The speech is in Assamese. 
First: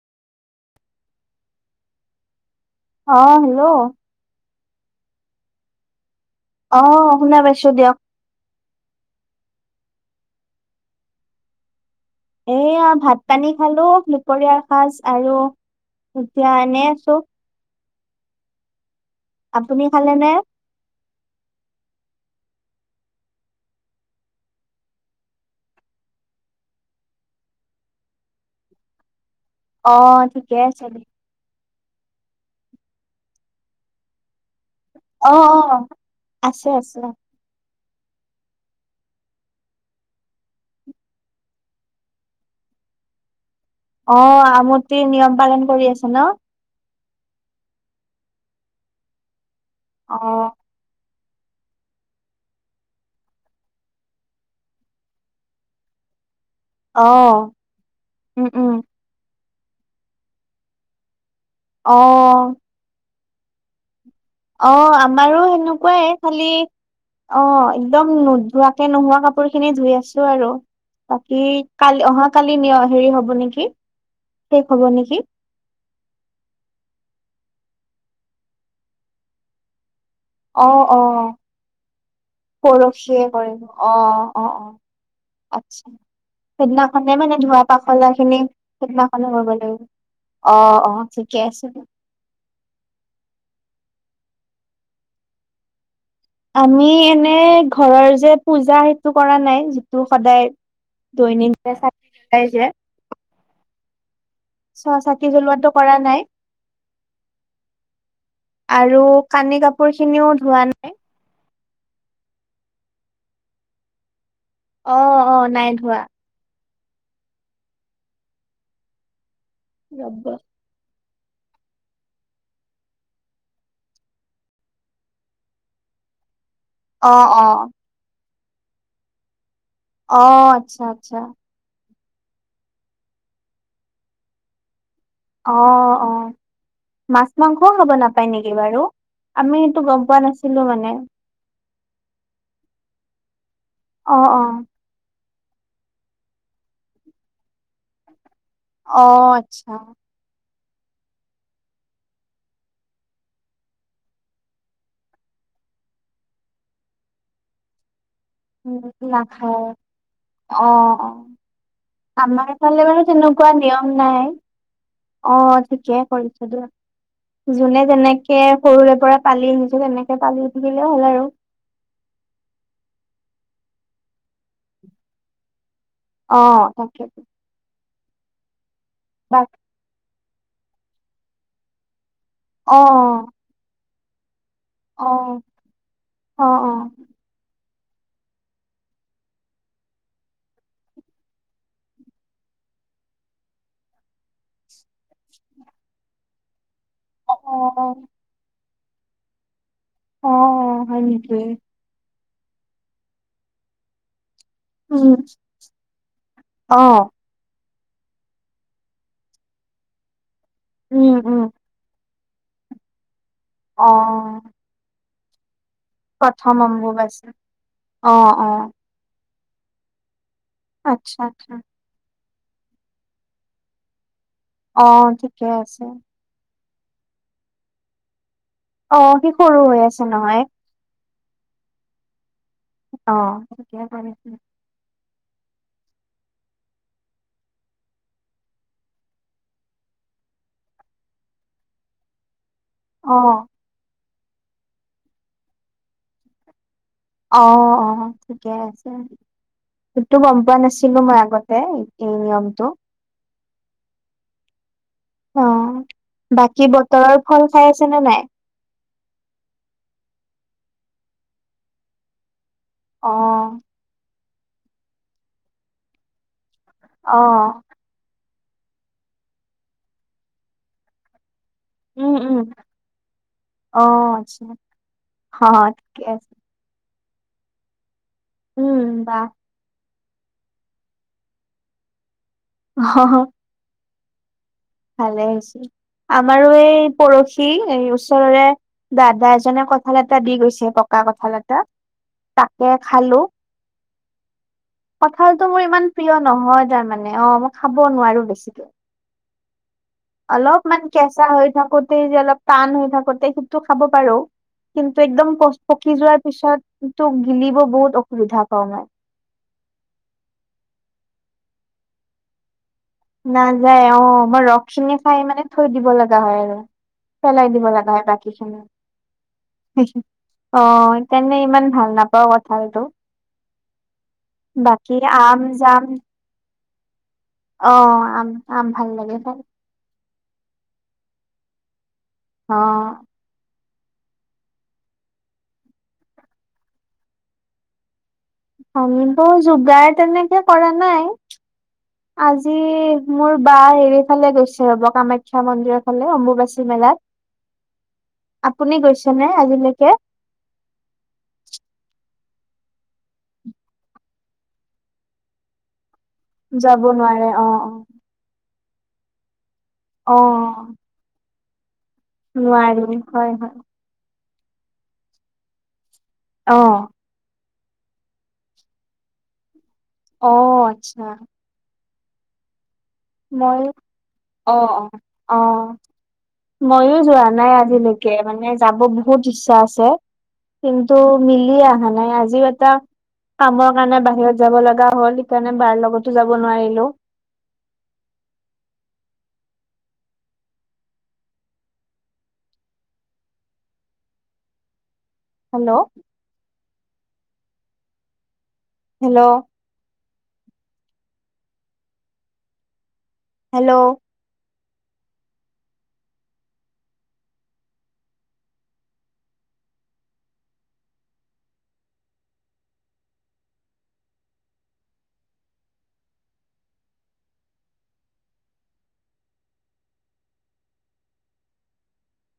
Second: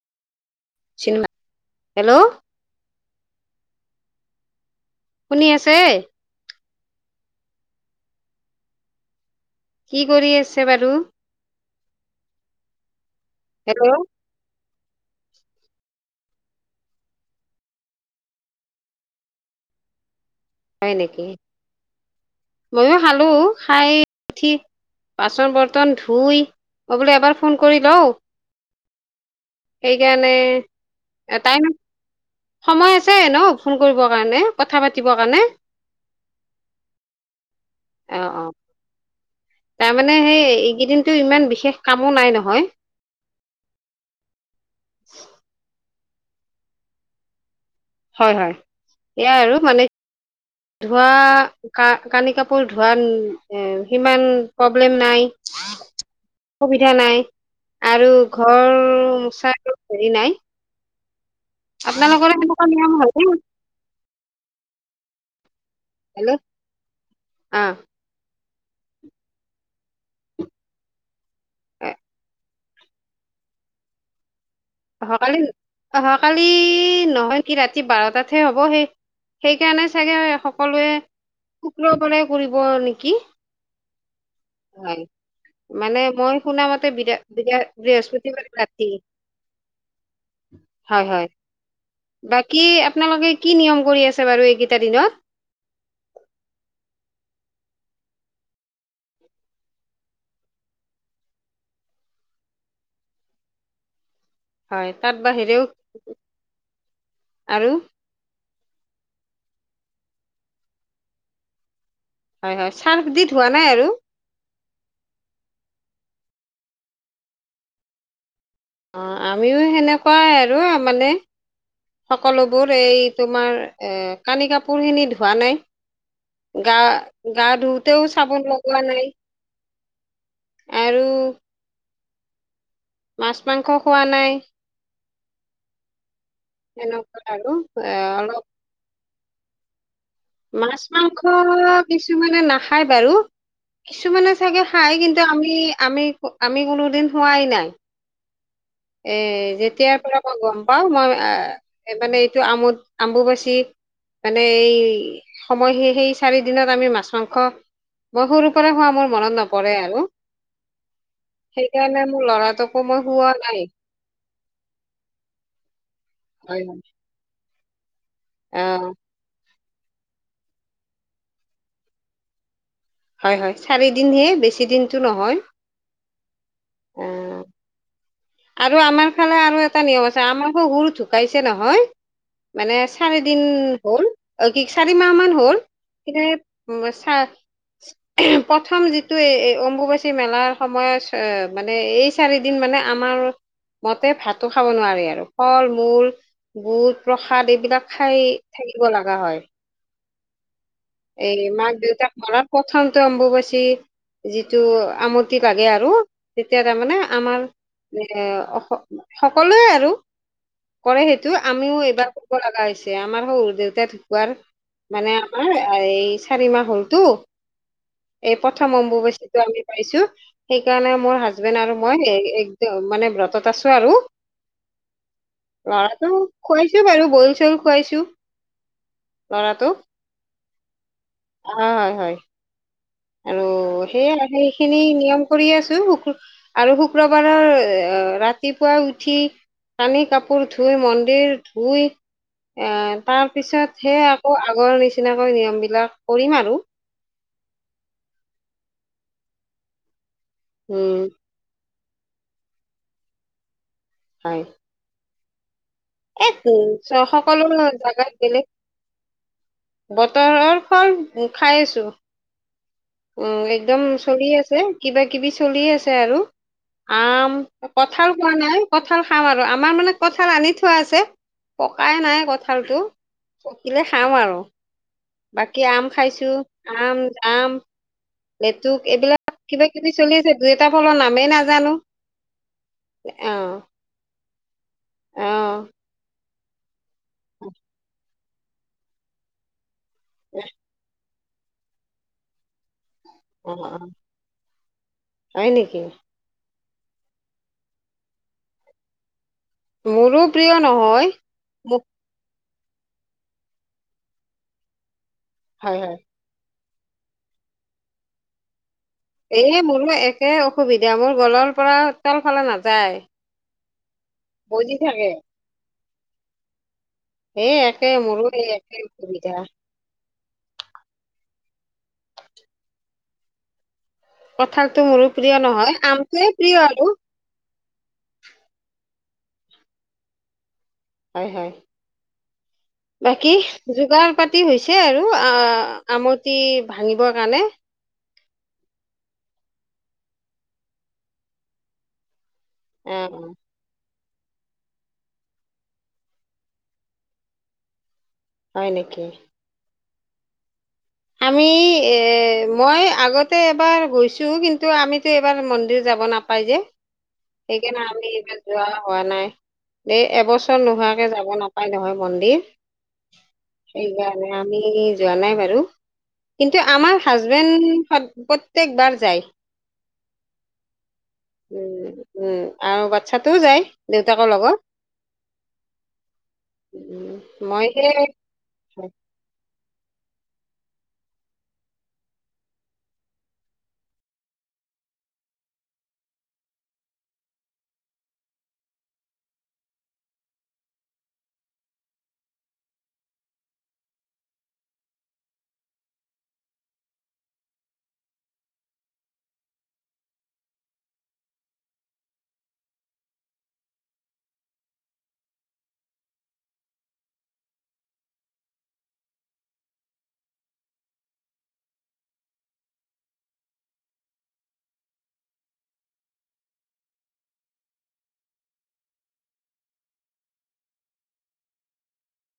Cinema, hello. অ হেল্ল' শুনি আছে? অ শুনা পাইছো দিয়ক। কি কৰি আছে বাৰু? এইয়া ভাত পানী খালো হেল্ল' দুপৰীয়াৰ সাজ আৰু এতিয়া এনে আছো। আপুনি খালে নে? হয় নেকি? মইয়ো খালো খাই উঠি বাচন বৰ্তন ধুই মই বোলে এবাৰ ফোন কৰি লওঁ। অ সেইকাৰণে, ঠিকে আছে দে টাইম সময় আছে ন ফোন কৰিবৰ কাৰণে। কথা পাতিবৰ অ কাৰণে? অ আছে আছে অ অ। তাৰমানে সেই এইকেইদিনো বিশেষ কামো নহয়। অ আমটি নিয়ম পালন কৰি আছো ন? হয় হয়। এয়াই আৰু মানে অ। ধোৱা কা, কানি কাপোৰ ধোৱা এ সিমান প্ৰব্লেম নাই সুবিধা অ নাই, আৰু উম ঘৰ উম মূচাটো হেৰি নাই অ আপোনালোকৰো এনেকুৱা নিয়ম ভাল পাই নিকি? অ', আমাৰো সেনেকুৱাই হেল্ল' খালি, অ'। একদম নোধোৱাকে নোহোৱা কাপোৰ খিনি ধুই আছো আৰু, বাকী এ, কালি অহা কালি নিয়, হেৰি হ'ব নেকি শেষ হব নেকি অহাকালি? অহাকালি নহয় কি ৰাতি বাৰটাতহে হ'ব সেই, সেইকাৰণে চাগে অ সকলোৱে অ শুক্ৰবাৰে কৰিব নেকি? পৰহিয়ে কৰিব অ অ অ হয়। আচ্ছা মানে মই শুনামতে সেইদিনাখনে বিৰা বিৰাট বৃহস্পতিবাৰে ৰাতি। অনুভৱলৈ অ', হয় অ', হয় ঠিকে আছে। বাকী আপোনালোকে কি নিয়ম কৰি আছে বাৰু এইকেইটা দিনত? আমি এনে ঘৰৰ যে পূজা সেইটো কৰা নাই, যিটো সদায় দৈনিক ভাবে চাকি জ্বলাই যে হয় চোৱা তাত চাকি বাহিৰেও জ্বলোৱাটো কৰা নাই। আৰু আৰু কানি কাপোৰ খিনিও ধোৱা নাই। হয় হয়, চাৰ্ফ দি ধোৱা নাই আৰু? অ', অ', নাই ধোৱা। অ'। আমিও ৰব সেনেকুৱাই আৰু মানে সকলোবোৰ, এই তোমাৰ কানি কাপোৰ খিনি ধোৱা নাই গা, অ অ গা ধুওতেও চাবোন লগোৱা নাই। অ', ' আচ্ছা আৰু আচ্ছা। মাছ মাংস খোৱা নাই। অ', অ', এনেকুৱা মাছ আৰু মাংসও খাব এ নাপায় অলপ নেকি বাৰু? আমিটো গম পোৱা নাছিলোঁ‌। মাছ মাংস কিছুমানে নাখায় বাৰু, অ কিছুমানে অ চাগে খাই কিন্তু আমি, আমি, আমি কোনোদিন খোৱাই নাই। এ, অ', আচ্ছা যেতিয়াৰ পৰা মই গম পাও, মই মানে এইটো আম্বু-আম্বুবাচি মানে এই সময়, সেই-সেই চাৰি দিনত আমি মাছ মাংস মই সৰুৰ পৰা উম খোৱা মোৰ মনত নাখায় নপৰে আৰু। অ', অ'। সেইকাৰণে মোৰ আমাৰ ফালে ল'ৰাটোকো বাৰু মই খোঁওৱা তেনেকুৱা নাই। নিয়ম নাই, অ', ঠিকে কৰিছে হয় দিয়ক, হয় যোনে যেনেক যেনেকে অ সৰুৰে পৰা পালি আহিছোঁ, তেনেকে পালি উঠিলে হ'ল আৰু। হয় হয়, চাৰিদিনহে বেছি দিনটো নহয়। অ', তাকে। আৰু আমাৰ তাতো [unintelligible] এটা নিয়ম আছে, আমাৰ শহুৰ ঢুকাইছে নহয়, অ', মানে চাৰি দিন হ'ল। অ'-কি চাৰি মাহ মান অ', হ'ল কিন্তু অ', অ', সেই অ'। চা প্ৰথম যিটো এই অম্বুবাচী মেলাৰ সময়ত, মানে এই চাৰিদিন মানে আমাৰ মতে ভাতো খাব নোৱাৰি আৰু ফল-মূল বুট, প্ৰসাদ এইবিলাক অ', খাই থাকিব লগা হয়। অ' হয় নেকি এই, মাক-দেউতাক মৰাৰ প্ৰথমটো অম্বুবাচী যিটো উম আমতি লাগে আৰু তেতিয়া তাৰমানে অ', আমাৰ এ অস, সকলোৱে আৰু কৰে উম, সেইটো উম আমিও এইবাৰ কৰিব লাগা হৈছে আমাৰ সৰু দেউতা ঢুকোৱাৰ অ'। মানে আমাৰ এই চাৰি প্ৰথম মাহ হ'লতো। অম্বুবাচী অ', এই অ', প্ৰথম অম্বুবচীটো আমি পাইছো সেইকাৰণে মোৰ আচ্ছা আচ্ছা হাজবেণ্ড আৰু মই এ একদম মানে ব্ৰতত আছো আৰু অ', ঠিকে আছে। ল'ৰাটো খোৱাইছো বাৰু বন - চন খুৱাইছো। অ সি সৰু ল'ৰাটোক হৈ আছে নহয়। অ হয় হয় অ', আৰু ঠিকে সেইয়া কৰিছে। সেই খিনি নিয়ম কৰি আছো, শু আৰু শুক্ৰবাৰৰ আ ৰাতিপুৱা উঠি কানি- কাপোৰ ধুই, মন্দিৰ ধুই এ তাৰ অ', পিছত সেয়া আকৌ আগৰ নিচিনাকৈ নিয়মবিলাক কৰিম আৰু। অ অ ঠিকে আছে সেইটো গম পোৱা নাছিলো উম মই আগতে। এই নিয়মটো। হয়। অ, উম, বাকী চ বতৰৰ সকলো ফল খাই আছে নে জাগাত নাই? বেলেগ বতৰৰ ফল উম খাই আছো। উম অ', একদম চলি আছে, কিবা কিবি চলি আছে আৰু। আম, অ', কঁঠাল খোৱা নাই কঁঠাল খাম আৰু আমাৰ মানে কঁঠাল আনি থোৱা আছে। পকাই উম, নাই উম, কঁঠালটো, পকিলে খাওঁ অ', আৰু। আচ্ছা বাকী অ', আম ঠিকে খাইছো আছে। আম, জাম, লেতুক উম, বাহ এইবিলাক কিবা কিবি চলি আছে দুই এটাৰ ফলৰ নামেই নাজানো, এ অ অ ভালে হৈছে, আমাৰো এই পৰশি এই ওচৰৰে দাদা এজনে ক ঠাল এটা দি গৈছে পকা কঁঠাল এটা তাকে খালো। অ অ। হয় কঁঠালটো মোৰ নেকি ইমান প্ৰিয় নহয় তাৰমানে অ মই খাব নোৱাৰো বেছিকে। মোৰো প্ৰিয় অলপমান নহয় কেঁচা হৈ মোক থাকোতেই যে অলপ টান হৈ থাকোতে সেইটো খাব পাৰো কিন্তু একদম পচ হয় হয় পকি যোৱা পিছত তো গিলিব বহুত অসুবিধা পাওঁ মই। এ মোৰো একে অসুবিধা, মোৰ গলৰ পৰা তল ফালে নাযায়। নাযায় অ, মই ৰস বজি খিনি থাকে খাই মানে থৈ দিব লগা হয় আৰু। পেলাই এই দিব একে লগা হয় মোৰো এই বাকীখিনি। একে অসুবিধা [unintelligible] অ তেনে ইমান ভাল নাপাওঁ কঁঠালটো। কঁঠালটো বাকী মোৰো প্ৰিয় আম নহয় জাম আমটোয়ে প্ৰিয় আৰু। অ আম আম ভাল লাগে খায়। হয় হয়। অ। বাকী যোগাৰ পাতি হৈছে আৰু আ আমটি ভাঙিবৰ কাৰণে। আনিব যোগাৰ তেনেকে কৰা নাই। আজি অ অ মোৰ বা হেৰি ফালে গৈছে ৰ'ব কামাখ্যা মন্দিৰৰ ফালে অম্বুবাচী মেলাত। হয় আপুনি নেকি গৈছেনে আজিলৈকে? আমি এই মই আগতে এবাৰ গৈছোঁ কিন্তু আমিতো এইবাৰ মন্দিৰ যাব না পায় যে যাব নোৱাৰে অ সেই অ। কাৰনে আমি ইমান যোৱা হোৱা নাই, এই অ এবছৰ নোহোৱাকে যাব নাপ পাই নহয় মন্দিৰ নোৱাৰি হয় হয় সেইকাৰণে আমি যোৱা নাই বাৰু। অ কিন্তু আমাৰ হাজবেণ্ড সদ প্ৰত্যেক বাৰ যায়। অ', আচ্ছা। উম, উম, আৰু বাচ্ছাটোও মই যায় দেউতাকৰ লগত। মইও উম যোৱা নাই মই সেই আজিলৈকে মানে যাব বহুত ইচ্ছা আছে। কিন্তু মিলি অহা নাই আজিও এটা কামৰ কাৰণে বাহিৰত যাব লগা হ'ল সেইকাৰণে বাৰ লগতো যাব নোৱাৰিলোঁ। হেল্ল'। হেল্ল'। হেল্ল'।